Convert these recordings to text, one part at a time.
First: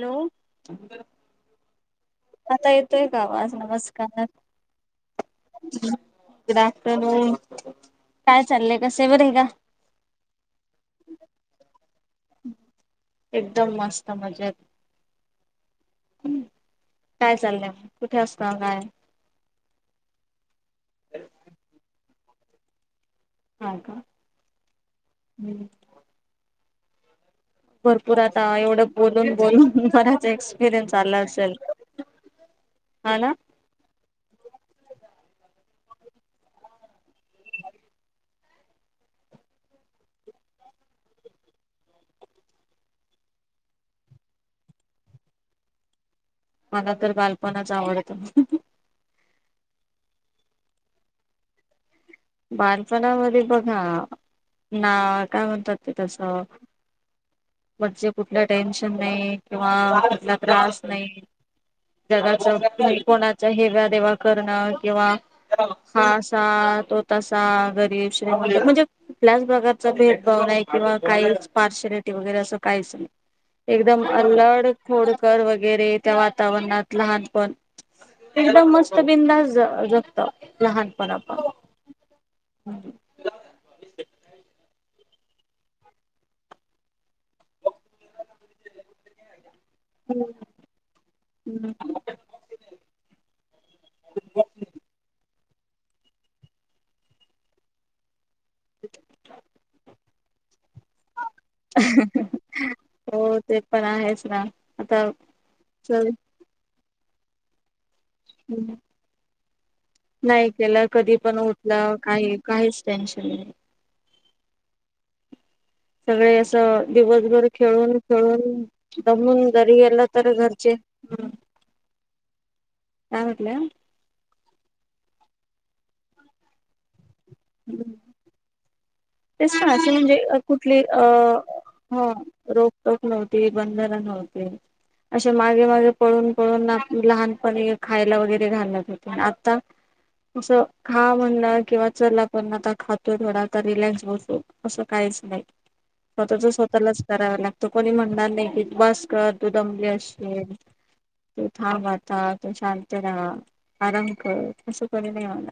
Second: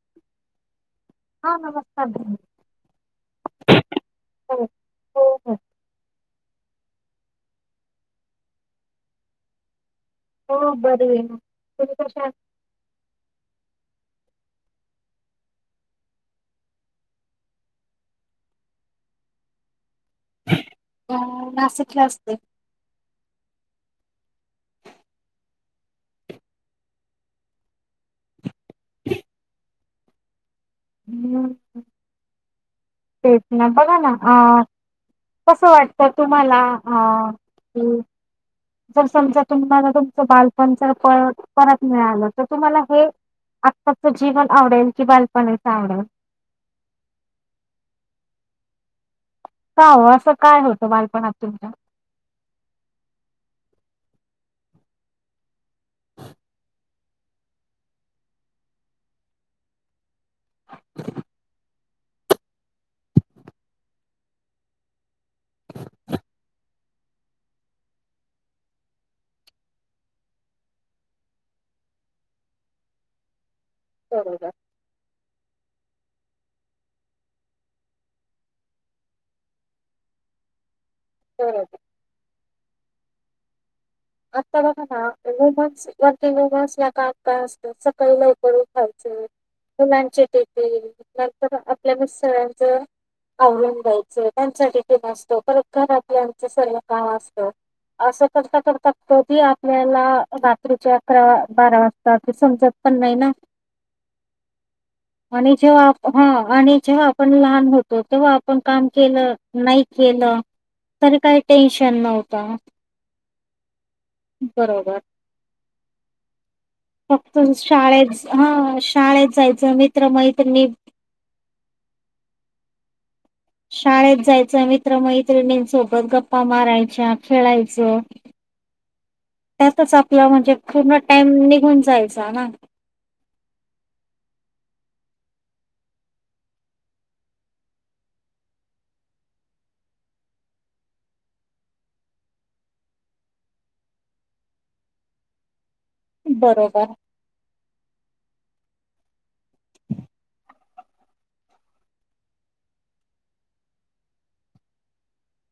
Hello [unintelligible] हा नमस्कार बहिणी. आता येतोय का आवाज? नमस्कार. हो हो हो गुड आफ्टरनून -काय चाललंय... कसं ए... बरंय का? हो... बरी ए मी... तुम्ही कशा आहात? एकदम मस्त, मजेत. हमं काय चाललंय म कुठे असता काय? अ नाशिकला असते. हा का? [inaudible] भरपूर आता एवढं बोलून बोलून बराच रयनस आला हम्म असेल. तेच ना. बघ ना. अ कसं वाटतं तुम्हाला. अ जर समजा तुम्हाला तुमचं बालपण जर पर परत मिळालं. तर तुम्हाला हे आत्ताचं जीवन आवडेल. कि बालपणीच आवडेल. मला तर बालपणच आवडत. का हो असं काय होतं बालपणात तुमच्या बाणपणामध्ये बघा ना काय म्हणतात ते तस म्हणजे कुठलं टेन्शन नाही किंवा कुठला त्रास नाही. जगाच्या कोणाच्या हेव्या देवा करणं किंवा हा स तो तसा गरीब श्रीमंत म्हणजे कुठल्याच प्रकारचा भेदभाव नाही किंवा काहीच पारश र अस काही नाही एक बरोबर अड कर वगैरे त्या वातावरणात लहानपण एकदम मस्त बिंदाास जगत लहानपणापण बरोबर आता बघा ना रुमन्स वरती रुमन्स या काळ काय असतं सकाळी लवकर उठायच [inaudible] मुलांची टेर आपल्या सळांचं आवरवरून जा्यायचं त्यांच्यासाठी ते मस्तो घरातच सग काम असत अस कर तती आपल्याला रात्रीच्या अकरा बारा वाजता ते समजत पण नाही ना. हो ते पण आहेच ना. आता आणि जेव्हा चल हा आणि जेव्हा आपण लहान होत. तेव्हा आपण काम केलं नाही केलं नाही केलं कधी तरी काही टेन्शन नव्हत. ह्. बरोबर. [inaudible] सगळे असं फक्त दिवसभर खेळून शाळेत खेळून हा शाळेत दमून जायचं जरी गेलं तर मित्रमैत्रिणी घरचे हम्म. शाळेत जायच मित्रमैत्रिणींसोबत गप्पा मारायच्या खेळायच तेच सासू म्हणजे कुठली पूर्ण अ टाइम निघून ह जायचा ना रोखटोक नव्हती बंधनं नव्हती. [inaudible] असे मागे मागे पळून पळून लहानपणी खायला वगैरे घालत होते आता असं खा म्हण किंवा चला पण आता खातोय थोडा रिलॅक्स अस काहीच नाही स्वतःच बरोबर स्वतःलाच करावा लागतं कोणी म्हणणार नाही की वास्कर तु दंबली असशे तू थांबता तू शांत राहा आरंख असं क नाही मला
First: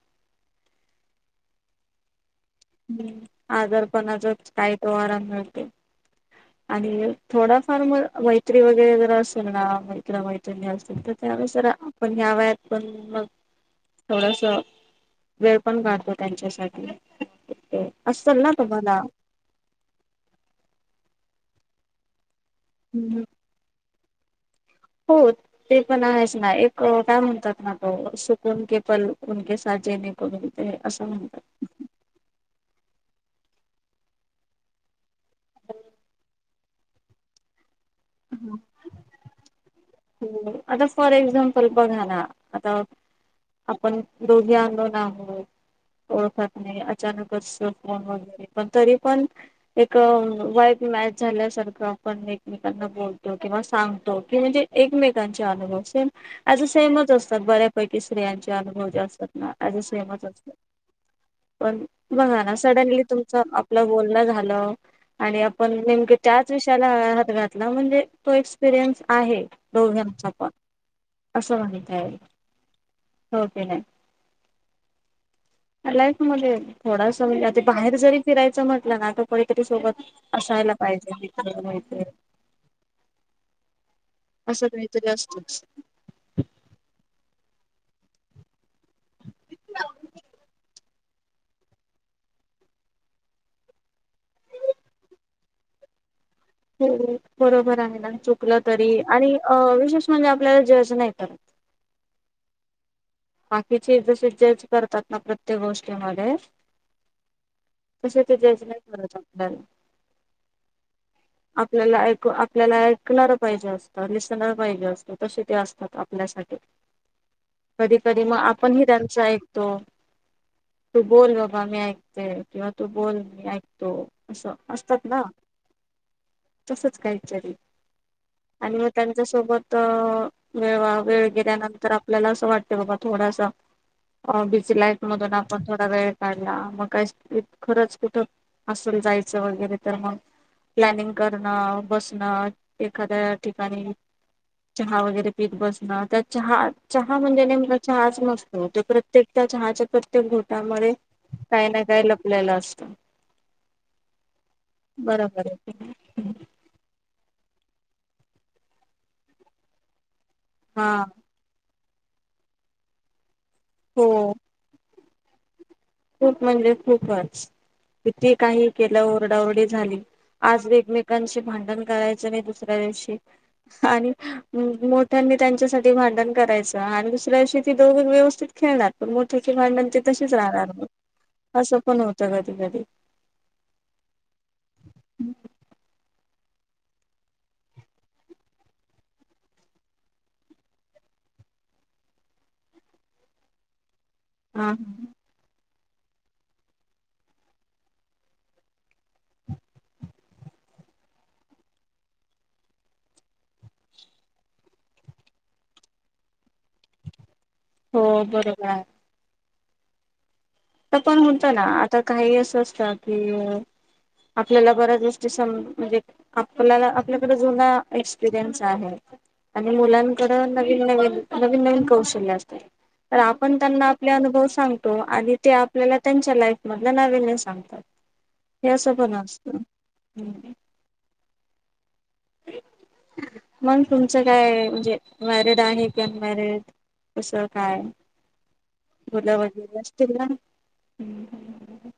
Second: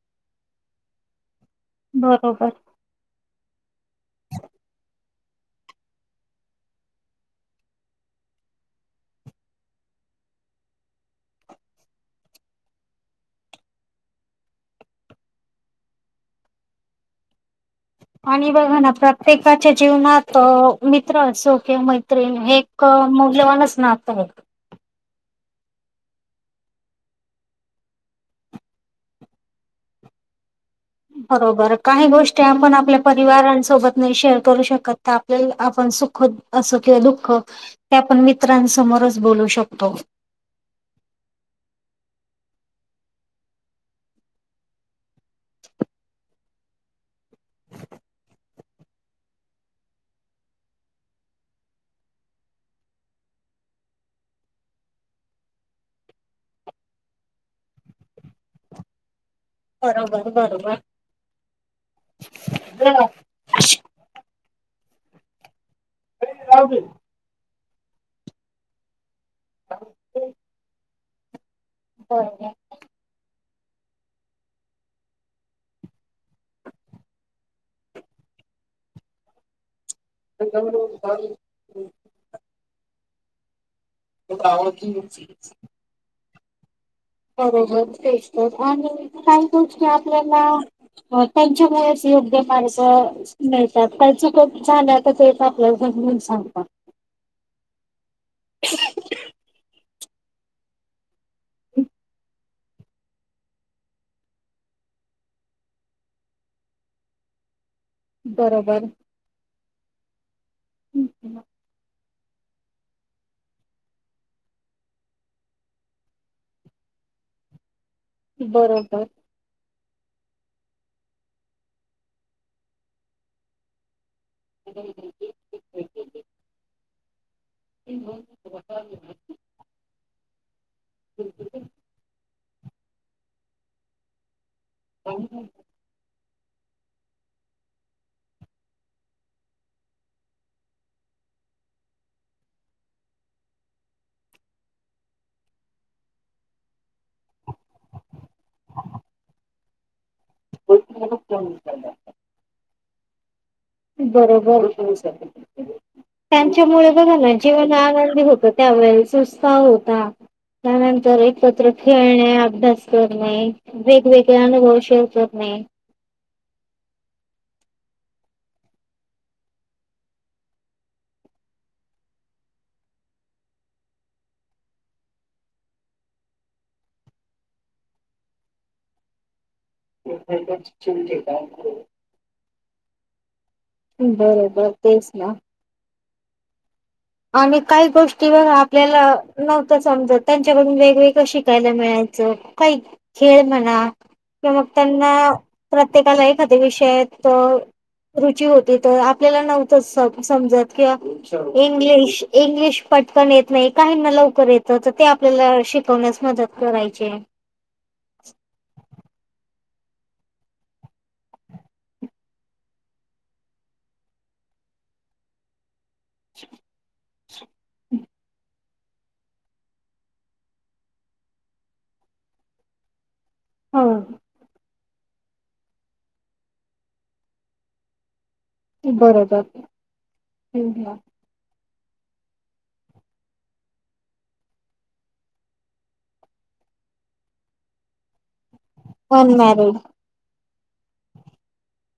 बरोबर. हम् आजारपणाचा काही तोहारा मिळते. आणि थोडाफार म मैत्री वगैरे जर असेल ना मैत्र मैत्रिणी असतील तर त्यावेसर आपण या्यावयात पण मग थोडस वेळ पण काढतो त्यांच्यासाठी ते असल आणि बघा ना तुम्हाला प्रत्येकाच्या जीवनात मित्र असो किंवा मैत्रीण हे मोगलेवानच ना आता. हो ते पण आहेच ना एक काय म्हणतात ना तो सुकून के पलकून के साठ जणे करून. ते असं म्हणतात बरोबर काही गोष्टी आपण आपल्या परिवारांसोबत. नाही शेअर करू शकत, आपल्या आपण सुख असं किंवा दुःख. आपण मित्रांसमोरच बोलू शकतो आता फॉर एक्झामपल बघा ना. आता आपण दोघी आंदोलन आहोत. ओळखत नाही अचानकच फोन वगैरे पण, तरी पण एक वाईब. ॅ मॅच झाल्यासारखं आपण एकमे बतो किंवा सांगतो की म्हणजे, एकमेकांचे अनुभव सेम ज सेमच असतात बऱ्यापैकी. स्त्रियांचे अनुभव जे असतात ना ज सेमच बरोबर असत. बरोबर पण बघा ना सडनली तुमचं आपलं बोलणं झालं. आणि आपण नेमक त्याच बरोबर विषयाला हात घातला, म्हणजे तो एक्सपिरियन्स आहे दोघांचा पण असं माहित आहे. हो की नाय? लाईफ मध्ये थोडास म्हणजे आता बाहेर जरी फिरायचं म्हटलं ना आता कोणीतरी सोबत असायला पाहिजे, [unintelligible] असं काहीतरी असतच. [unintelligible] बरोबर, तेच तर आणि काय गोष्टी आपल्याला त्यांच्यामुळेच योग्य मार्ग मिळतात काही चुक झाल्या तर ते आपल्या [unintelligible] हो बरोबर आहे ना, चुकलं तरी आणि अ विशेष म्हणजे आपल्याला जज नाही करत. बाकीचे जसे जज करतात ना प्रत्येक गोष्टी मध्ये तशे ते जज नाही बरोबर करत आपल्याला. आपल्याला अ क् आपल्याला ऐकणार पाहिजे असतं, लिसनर पाहिजे असतं तसे ते असतात आपल्यासाठी. कधी कधी मग आपण ही बरोबर त्यांचं ऐकतो. तू बोल बाबा मी ऐकते किंवा तू बोल मी ऐकतो. असं, असतात ना तसंच काय तरी आणि मग त्यांच्या सोबत अ वेळ वेळ गेल्यानंतर आपल्याला असं वाटते बाबा थोडं असं अ बी जी लाईफ मधून आपण थोडा वेळ काढला, मग काय खरंच कुठं असल जायचं वगैरे तर मग प्लॅनिंग करणं, बसणं एखाद्या ठिकाणी चहा वगैरे पीत बसणं तर चहा चहा म्हणजे नेम क चहाच नसतो, त्यो प्रत्येक चहाच्या तेक घोटामध्ये काय ना काय लपलेलं असतं. बरोबर [unintelligible] बरोबर आहे त्यांच्यामुळे बघालाय. जीवन आनंदी होत, त्यावेळे सुस्ता होता, हा त्यानंतर एकत्र खेळणे अभ्यास करणे, हो वेगवेगळे अनुभवशील करणे. खूप म्हणजे खूपच किती काही केलं, ओरडाओरडी झाली आज एकमेकांशी भांडण करायच नाही, दुसऱ्या दिवशी आणि मोठ्या त्यांच्यासाठी भांडण करायच, आणि दुसऱ्या दिवशी व्यवस्थित खेळणार पण मोठी ते भांडण ते तशीच राहणार, म असं पण होत कधी कधी. बरोबर तेच ना. आणि काही गोष्टी बघा आपल्याला नव्हत्या समजत, त्यांच्याकडून वेगवेगळं शिकायला मिळा यचं काही खेळ म्हणा कि, मग हा त्यांना प्रत्येकाला एखादी विषय आहेत तो रुची होती, तर आपल्याला नव्हत समजत किंवा एक इंग्लिश पटकन येत नाही, काहींना लवकर येत तर ते आपल्याला शिकवण्यास मदत कर करायचे. हो, बरोबर आहे. तर पण होत ना, आता काही असं असत कि आपल्याला बऱ्याच गोष्टी सम- म्हणजे आपल्याला आपल्याकडे जुना एक्सपिरियन्स आहे आणि मुलांकड नवीन नवीन नवीन नवीन कौशल्य असतात. तर आपण त्यांना आपले हो अनुभव सांगतो आणि ते आपल्याला त्यांच्या लाईफमधला नविनेस सांगतात. हे असं पण बरोबर असतं हम. हम्म. मग तुमचं काय म्हणजे, मॅरिड आहे कि अनमॅरिड? कसं काय मुलं वगैरे अनमॅरिड असतील ना? ह ह ह.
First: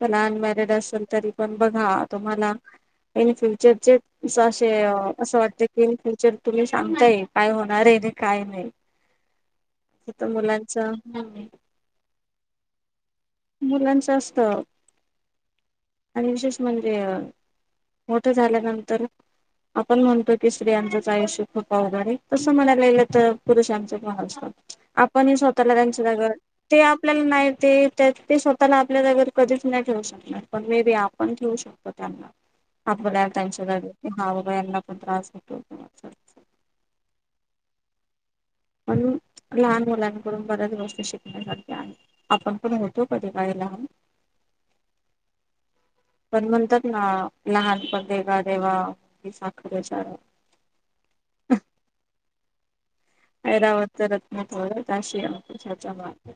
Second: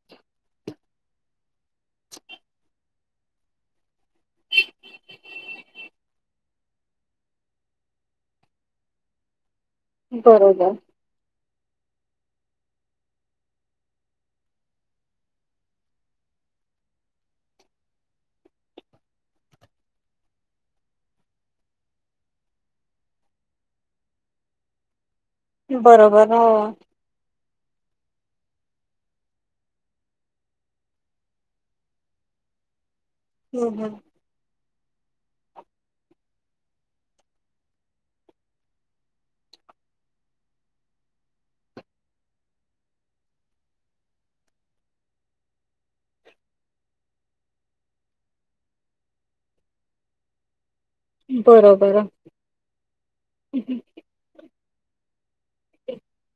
पण अनमॅरिड असल तरी पण बघा तुम्हाला इन फ्युचर जे असे असं वाटते की फ्युचर तुम्ही सांगताय काय होणार आहे आणि काय नाही. हित बरोबर मुलांच. मुलांचं असत. आणि विशेष म्हणजे मोठं झाल्यानंतर? आपण म्हणतो की स्त्रयांचंच आयुष्य खूप आवघ आहे तसं म्हणायला गेलं तर पुरुशांच भाव अस. पण हे स्वतःला त्यांच बरोबर जागेवर हो ते आपल्याला नाही. ते ते स्वतःला आपल्या जाग्यावर कधीच नाही ठेवू नाही शकणार पण मे बी आपण ठेव शकतो त्यांना. आपल्या त्यांच्या हम्म. जागी हा बाबा ह्यना खूप त्रास होतो. म्हणून लहान मुलांकडून बऱ्याच गोष्टी शिकण्यासारख्या आपण पण होतो कधी बाहेर. [unintelligible] पण म्हणतात ना लहानपण देगा देवा मुंगी साखरेचा रवा. बरोबर आहे. ऐरावत [unintelligible] माग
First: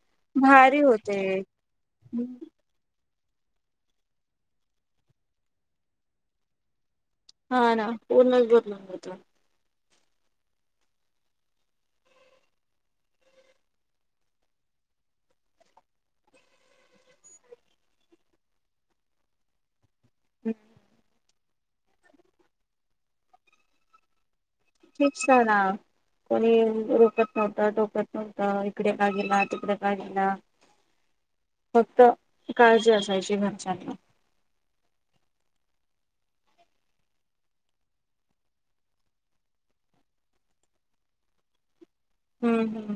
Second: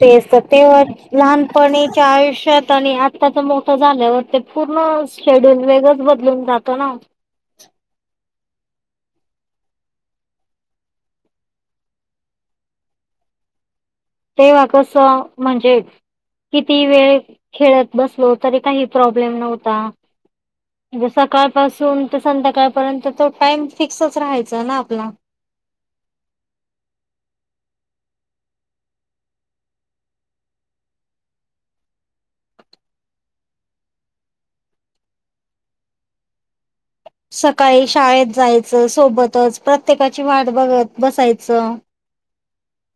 तेच तर भारी तेव्हा होते. लहानपणीच्या आयुष्यात आणि आता त्याच मोठं झाल्यावर ते पूर्ण शेड्यूल वेगच बदलून जात ना? ह ना पूर्णच बदलून जात. तेव्हा कसं म्हणजे? किती वेळ खेळत बसलो तरी काही प्रॉब्लेम नव्हता? सकाळ पासून तर संध्याकाळपर्यंत तो टाइम फिक्सच राहायचा. ना आपला. फीक्स ना कोणी रोकत नव्हत टोकात हो तर इकडे का गेला तिकडे का गेला. फक्त काळजी असायची घरच्यांना. सकाळी शाळेत जायचं सोबतच प्रत्येकाची वाट बघत बसायचं? हम्म हम्म.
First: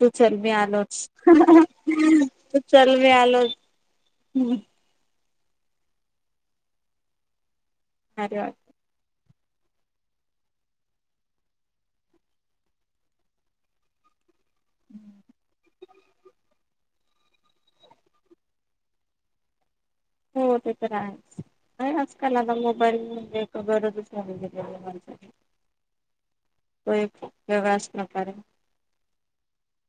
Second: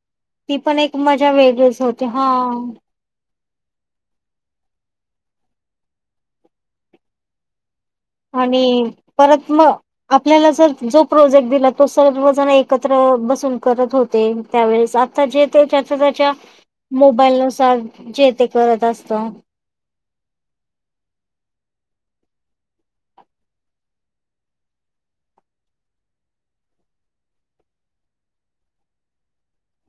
तू चल मी ती पण एक आलोच मजा हा हन वेगळीच होती हा तू चल मी आलोच. हम्म. भारी वाट आणि? परत मग आपल्याला जर जो प्रोजेक्ट दिला तो सर्वजण एकत्र बसून करत होते. त्यावेळेस आता जे त्याच्यात स्वत्याच्या मोबाईल नुसार जे ते करत असत. हो ते तर आहेच. होय आजकाल आता मोबाईल म्हणजे एक गरजचं लागलीय मोबाईलसाठी तो एक वेगळाच प्रकार आहे.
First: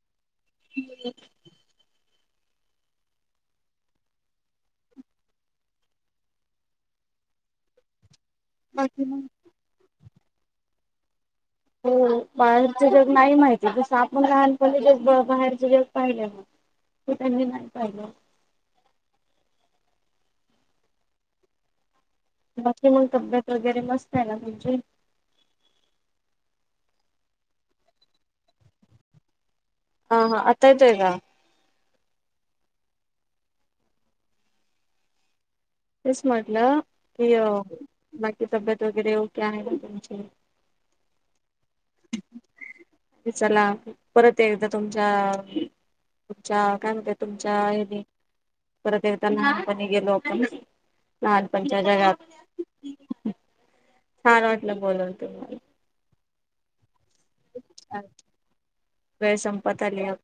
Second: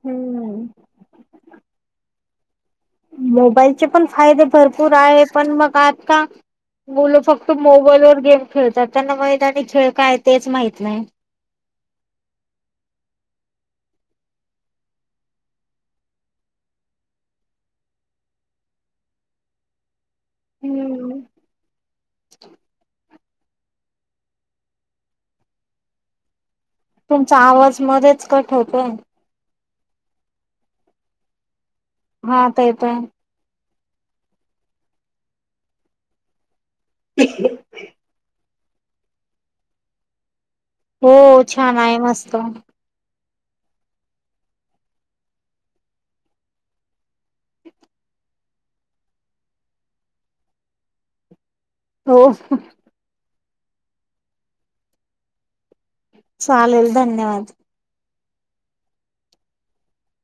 हम्म. मोबाईलचे पण फायदे भरपूर आहे पण मग आज का? मुलं फक्त मोबाईल वर गेम खेळतात त्यांना मग त्यांनी खेळ काय तेच माहित नाही. हो बाहेरचे जग नाही माहिती जस आपण लहानपणी ज बाहेरचे जग पाहिले ना? ते त्यांनी नाही पाहिलं? हम्म. बाकी मग तब्येत वगैरे मस्त आहे ना तुमची? तुमचा आवाज मध्येच कट होतोय. हा हा आत्ता येतो हे का.? हा आत्ता येतो है. तेच म्हटलं की अ बाकी तब्येत वगैरे ओक आहे का तुमची. हो छान आहे मस्त. चला, परत एकदा तुमच्याआ तुमच्या काय म्हणत तुमच्या हे परत एकदा लहानपणी गेलो आपण. लहानपणच्या हो जगात. छान वाटलं बोलल तुम्हाला. चालेल, धन्यवाद! वेळ संपत आली आपली.